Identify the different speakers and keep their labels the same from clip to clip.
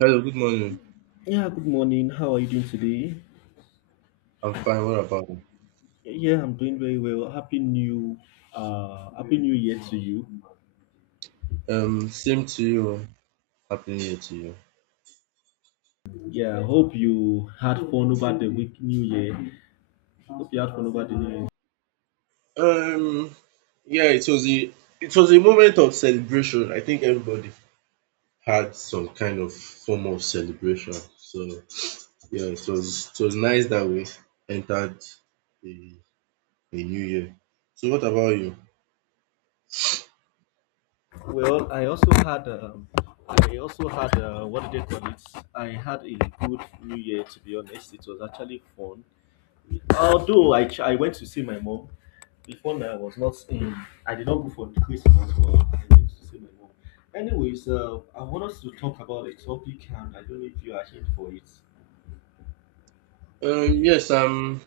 Speaker 1: Hello, good morning.
Speaker 2: Yeah, good morning. How are you doing today?
Speaker 1: I'm fine. What about you?
Speaker 2: Yeah, I'm doing very well. Happy New Year to you.
Speaker 1: Same to you. Happy New Year to you.
Speaker 2: Yeah, hope you had fun over the week New Year. Hope you had fun over the New Year.
Speaker 1: Um, yeah, it was a moment of celebration. I think everybody had some kind of form of celebration. So yeah, it was nice that we entered a, a new year. So what about you?
Speaker 2: Well, I also had what do they call it? I had a good New Year to be honest. It was actually fun. Although I went to see my mom before now, I was not in. I did not go for the Christmas, but I went to see my mom. Anyways, I want us to talk about a topic, and I don't know if you are here for it.
Speaker 1: Yes, I'm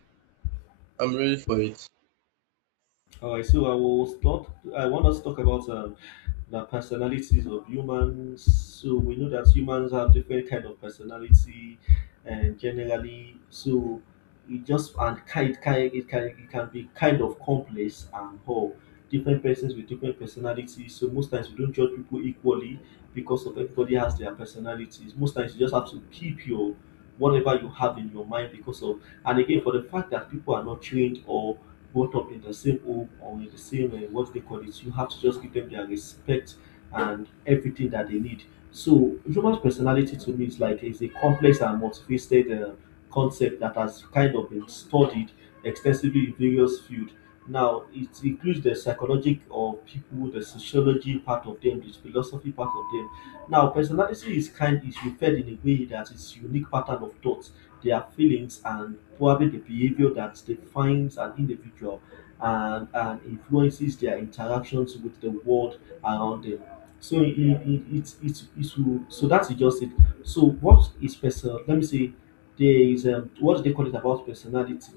Speaker 1: I'm ready for it.
Speaker 2: All right, so I will start. I want us to talk about the personalities of humans. So we know that humans have different kind of personality, and generally, so it just and kind it can be kind of complex and whole. Different persons with different personalities. So most times we don't judge people equally because of everybody has their personalities. Most times you just have to keep your whatever you have in your mind because of and again for the fact that people are not trained or brought up in the same home or in the same what they call it, you have to just give them their respect and everything that they need. So human personality to me is like is a complex and multifaceted concept that has kind of been studied extensively in various fields. Now it includes the psychology of people, the sociology part of them, the philosophy part of them. Now personality is kind is referred in a way that is unique pattern of thought, their feelings and probably the behavior that defines an individual and influences their interactions with the world around them. So it will, so that's just it. So what is person? Let me say there is what do they call it about personality?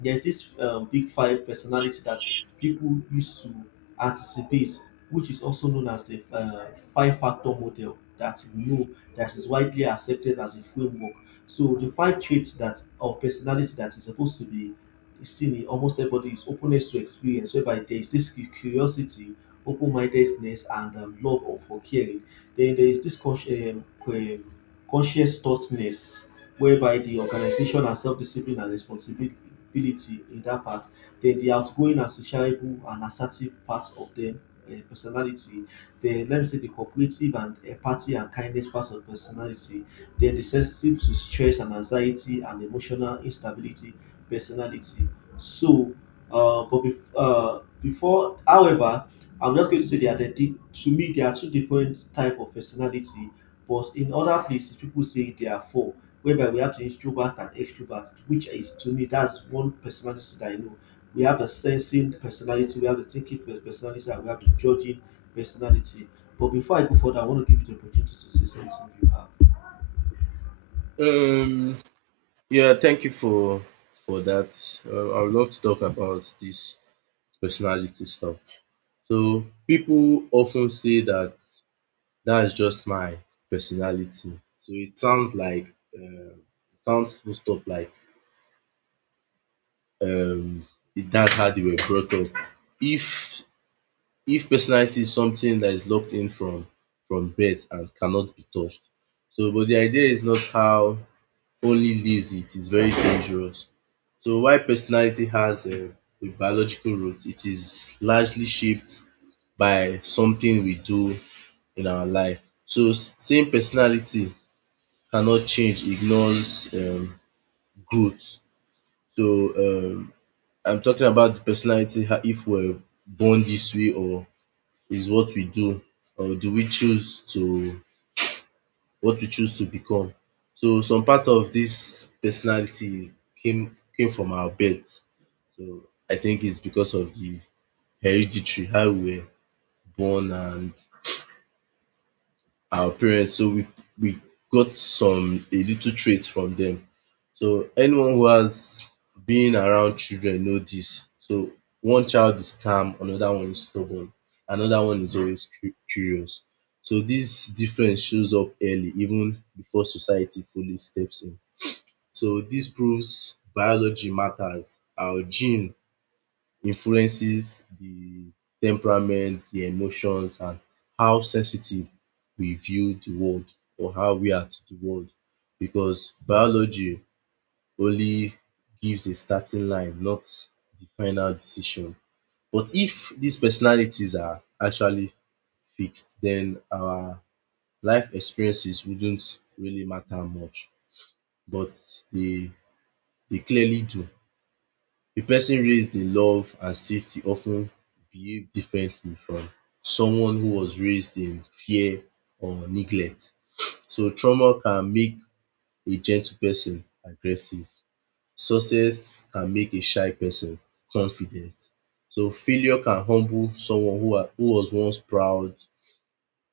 Speaker 2: There's this big five personality that people used to anticipate, which is also known as the five factor model that we know that is widely accepted as a framework. So the five traits that of personality that is supposed to be seen in almost everybody is openness to experience, whereby there is this curiosity, open-mindedness, and love of for caring. Then there is this conscious thoughtness whereby the organization has self-discipline and responsibility in that part. Then the outgoing and sociable and assertive parts of them personality. Then let me say the cooperative and empathy and kindness parts of personality. Then the sensitive to stress and anxiety and emotional instability personality. So before however I'm just going to say that there are to me there are two different type of personality, but in other places people say there are four, whereby we have to introvert and extrovert, which is to me that's one personality that I know. We have the sensing personality, we have the thinking personality, and we have the judging personality. But before I go further, I want to give you the opportunity to say something you have.
Speaker 1: Um, yeah, thank you for that. I would love to talk about this personality stuff. So people often say that that's just my personality. So it sounds like it sounds full stop like um that's how they were brought up. If if personality is something that is locked in from birth and cannot be touched. So but the idea is not how only lives it is very dangerous. So why personality has a biological root, it is largely shaped by something we do in our life. So same personality cannot change, ignores growth. So um I'm talking about the personality if we're born this way or is what we do or do we choose to what we choose to become. So some part of this personality came from our birth. So I think it's because of the hereditary, how we were born and our parents so we got some a little trait from them. So anyone who has been around children know this. So one child is calm, another one is stubborn, another one is always curious. So this difference shows up early even before society fully steps in. So this proves biology matters. Our gene influences the temperament, the emotions, and how sensitive we view the world or how we are to the world because biology only gives a starting line, not the final decision. But if these personalities are actually fixed, then our life experiences wouldn't really matter much, but they they clearly do. A person raised in love and safety often ten behaves differently from someone who was raised in fear or neglect. So trauma can make a gentle person aggressive. Success can make a shy person confident. So failure can humble someone who who was once proud.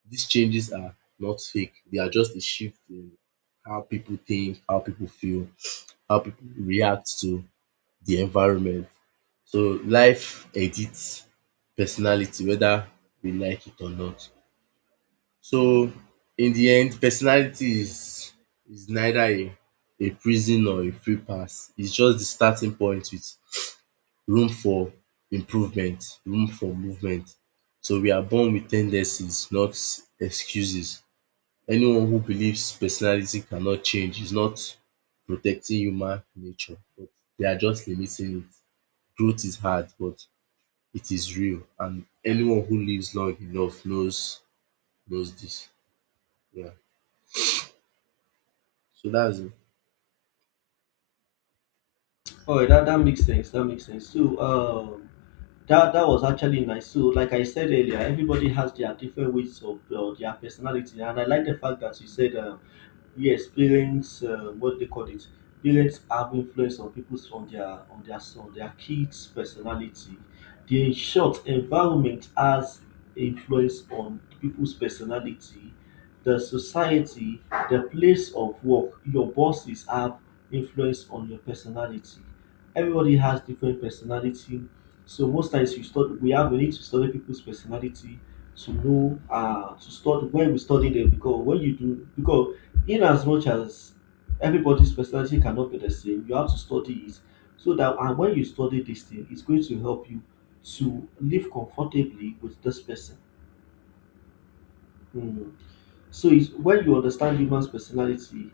Speaker 1: These changes are not fake, they are just a shift in how people think, how people feel, how people react to the environment. So life edits personality whether we like it or not. So in the end personality is neither a prison or a free pass. It's just the starting point with room for improvement, room for movement. So we are born with tendencies, not excuses. Anyone who believes personality cannot change is not protecting human nature but they are just limiting it growth is hard, but it is real, and anyone who lives long enough knows this. Yeah. So that's it.
Speaker 2: All right, that makes sense. That makes sense. So, that that was actually nice. So, like I said earlier, everybody has their different ways of their personality, and I like the fact that you said yes, parents, what they call it, parents have influence on people on their on their kids' personality. The in short environment has influence on people's personality. The society, the place of work, your bosses have influence on your personality. Everybody has different personality, so most times we study, we have we need to study people's personality to know to study when we study them because when you do because in as much as everybody's personality cannot be the same, you have to study it so that and when you study this thing, it's going to help you to live comfortably with this person. Hmm. So it's when you understand human's personality,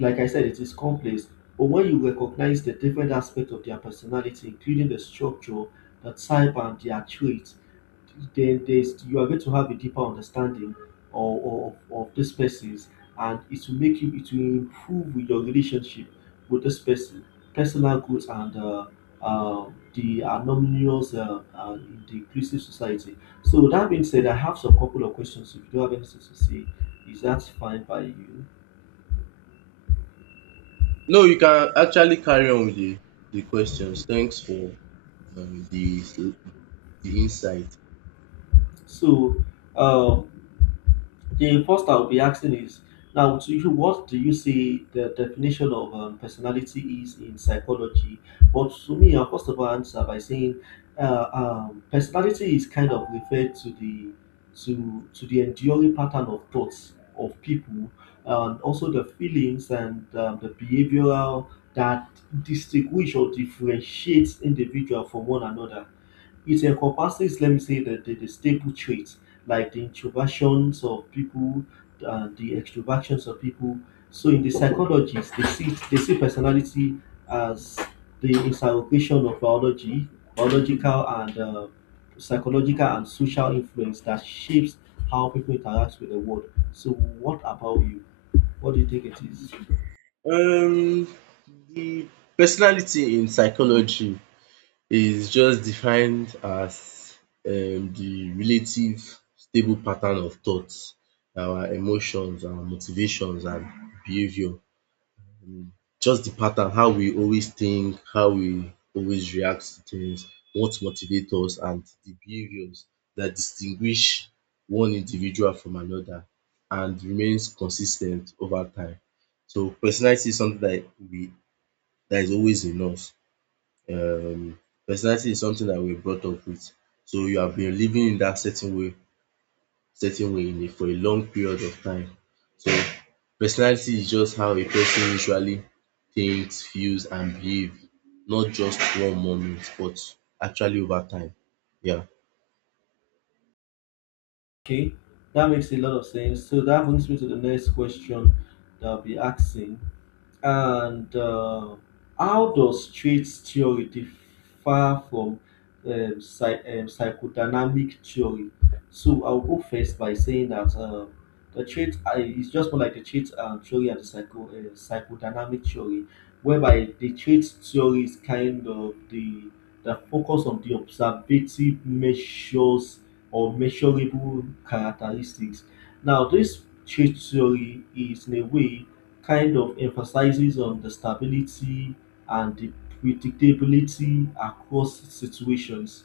Speaker 2: like I said, it is complex. But when you recognize the different aspects of their personality, including the structure, the type, and their traits, then there's you are going to have a deeper understanding of, this person's and it will make you it will improve with your relationship with this person, personal growth and uh, the anonymous in the inclusive society. So that being said, I have some couple of questions. If you don't have anything to say, is that fine by you?
Speaker 1: No, you can actually carry on with the questions. Thanks for um, the the insight.
Speaker 2: So um the first I'll be asking is now to you, what do you say the definition of personality is in psychology? But to me, I'll first of all answer by saying personality is kind of referred to the to the enduring pattern of thoughts of people and also the feelings and the behavioral that distinguish or differentiates individual from one another. It encompasses, let me say, the, the stable traits like the introversions of people and the extroversions of people. So in the psychologies, they see personality as the interrogation of biology, biological and psychological and social influence that shapes how people interact with the world. So what about you? What do you think it is?
Speaker 1: Um, the personality in psychology is just defined as the relative stable pattern of thoughts, our emotions, our motivations, and behavior just the pattern, how we always think, how we always react to things, what motivates us, and the behaviors that distinguish one individual from another and remains consistent over time. So personality is something that we that is always in us. Um, Personality is something that we're brought up with. So you have been living in that certain way for a long period of time. So personality is just how a person usually thinks, feels and behave not just one moment but actually over time. Yeah.
Speaker 2: Okay, that makes a lot of sense. So that brings me to the next question that I'll be asking. And how does traits theory differ from psychodynamic theory? So I'll go first by saying that the trait is just more like the trait theory and the psychodynamic theory, whereby the trait theory is kind of the focus on the observative measures or measurable characteristics. Now, this change theory is, in a way, kind of emphasizes on the stability and the predictability across situations.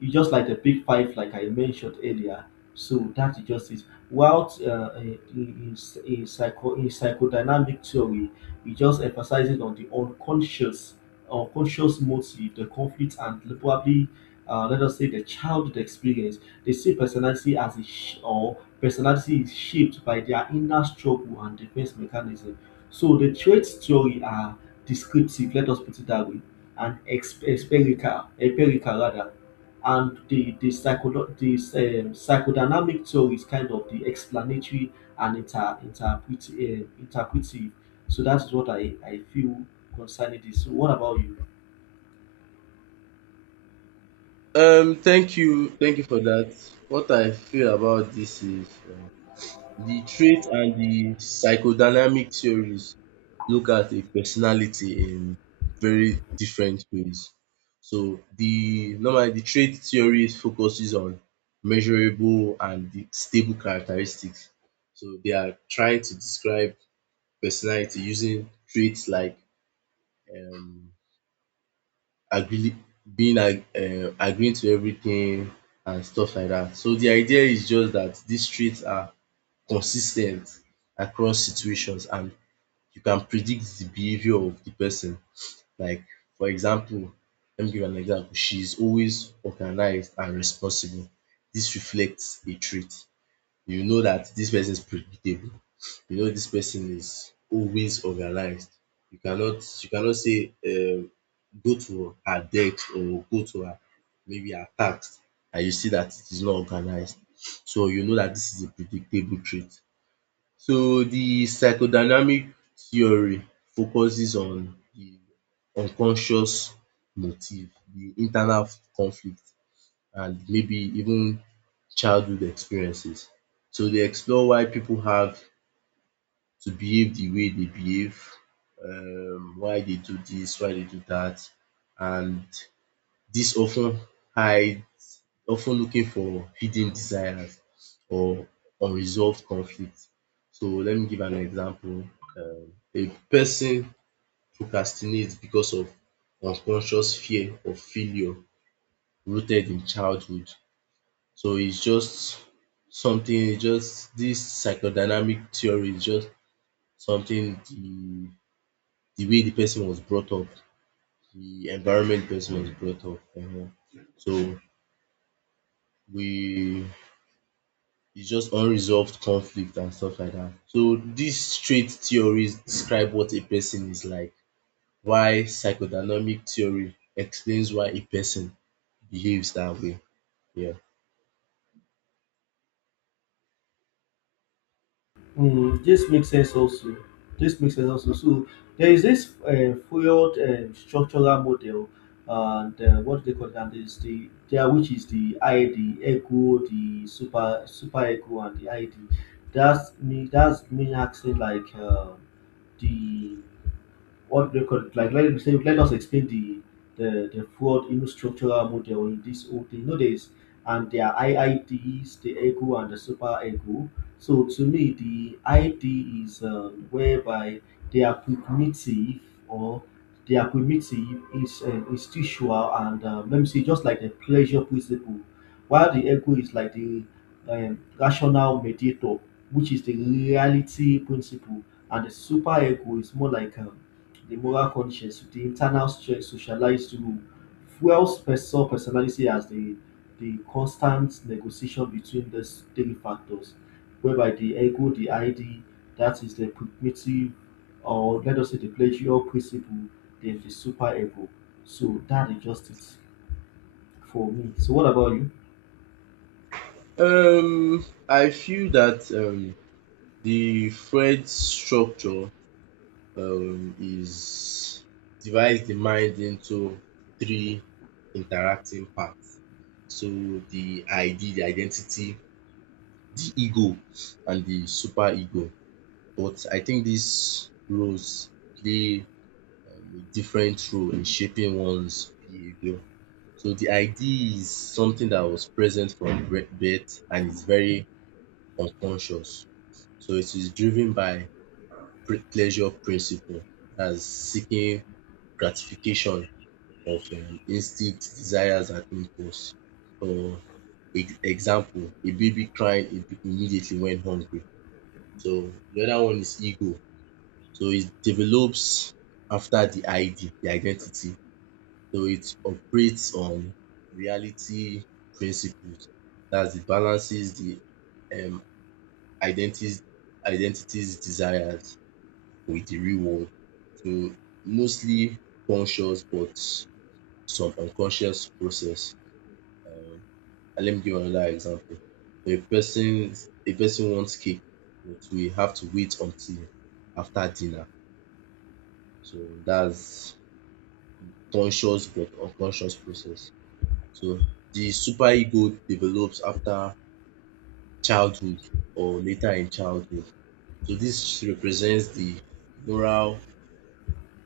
Speaker 2: It's just like the big five, like I mentioned earlier. So that is just it. While in psychodynamic theory, it just emphasizes on the unconscious, unconscious motive, the conflict, and probably, let us say, the childhood experience. They see personality as a sh- or personality is shaped by their inner struggle and defense mechanism. So the traits theory are descriptive, let us put it that way, and empirical, empirical rather, and the psychodynamic theory is kind of the explanatory and interpretive. So that's what I feel concerning this. So what about you?
Speaker 1: Thank you, thank you for dat. What I feel about dis is the trait and the psychodynamic theories look at a personality in very different ways. So the normally the trait theory focuses on measurable and the stable characteristics. So they are trying to describe personality using traits like um agree being ag agreeing to everything and stuff like that. So the idea is just that these traits are consistent across situations and you can predict the behavior of the person. Like for example, let me give an example, she is always organized and responsible. This reflects a trait. You know that this person is predictable, you know this person is always organized. You cannot say go to her desk or go to her maybe her task and you see that it is not organized. So you know that this is a predictable trait. So the psychodynamic theory focuses on the unconscious motive, the internal conflict and maybe even childhood experiences. So they explore why people have to behave the way they behave, why they do this, why they do that, and this often hide often looking for hidden desires or unresolved conflict. So let me give an example. A person procrastinates because of unconscious fear of failure rooted in childhood. So it's just something, it's just this psychodynamic theory is just something the way the person was brought up, the environment the person was brought up. So we it's just unresolved conflict and stuff like that. So these trait theories describe what a person is like, why psychodynamic theory explains why a person behaves that way. Yeah.
Speaker 2: Mm, this makes sense also. This makes sense also. So there is this failed structural model, and what do they call it? And is the there which is the ID, the ego, the super ego, and the ID. That's me. That's me acting like the what they call it, like let, say, let us explain the the fraud in structural model in this whole thing. You know, there's and there are IIDs, the ego and the super ego. So to me, the ID is whereby they are cognitive or they are primitive, is instinctual, and let me say just like the pleasure principle, while the ego is like the rational mediator, which is the reality principle, and the super ego is more like the moral conscience, the internal strength socialized rule, fuels person personality as the constant negotiation between these three factors, whereby the ego, the ID, that is the primitive, or let us say the pleasure principle, then the super ego. So that is just it for me. So what about you?
Speaker 1: I feel that the Freud structure is divides the mind into three interacting parts. So the ID, the identity, the ego and the super ego. But I think these roles play a different role in shaping one's behavior. So the idea is something that was present from birth and is very unconscious. So it is driven by pleasure principle as seeking gratification of instincts, desires, and impulse. So example, a baby crying immediately when hungry. So the other one is ego. So it develops after the ID, the identity. So it operates on reality principles. That's it balances the um identities identities desires with the real world. So mostly conscious but some unconscious process. Um and let me give another example. A person a person wants cake but we have to wait until after dinner. So that's conscious but unconscious process. So the super ego develops after childhood or later in childhood. So this represents moral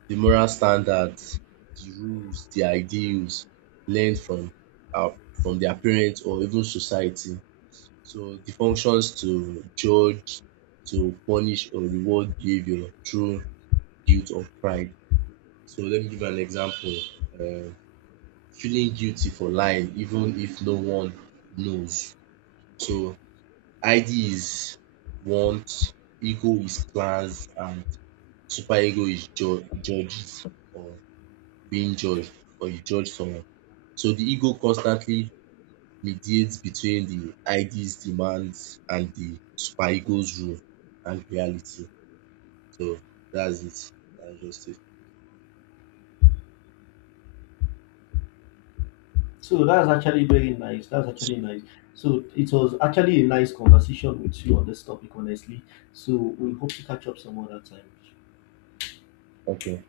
Speaker 1: the moral standards, the rules, the ideals learned from our from their parents or even society. So the functions to judge, to punish or reward behavior through guilt or pride. So let me give an example. Um Feeling guilty for lying even if no one knows. So id is want, ego is plans, and superego is judges or being judged or you judge someone. So the ego constantly mediates between the id's demands and the superego's rule and reality. So that's it. That's just it.
Speaker 2: So that's actually very nice. That's actually nice. So it was actually a nice conversation with you on this topic, honestly. So we hope to catch up some other time.
Speaker 1: Okay.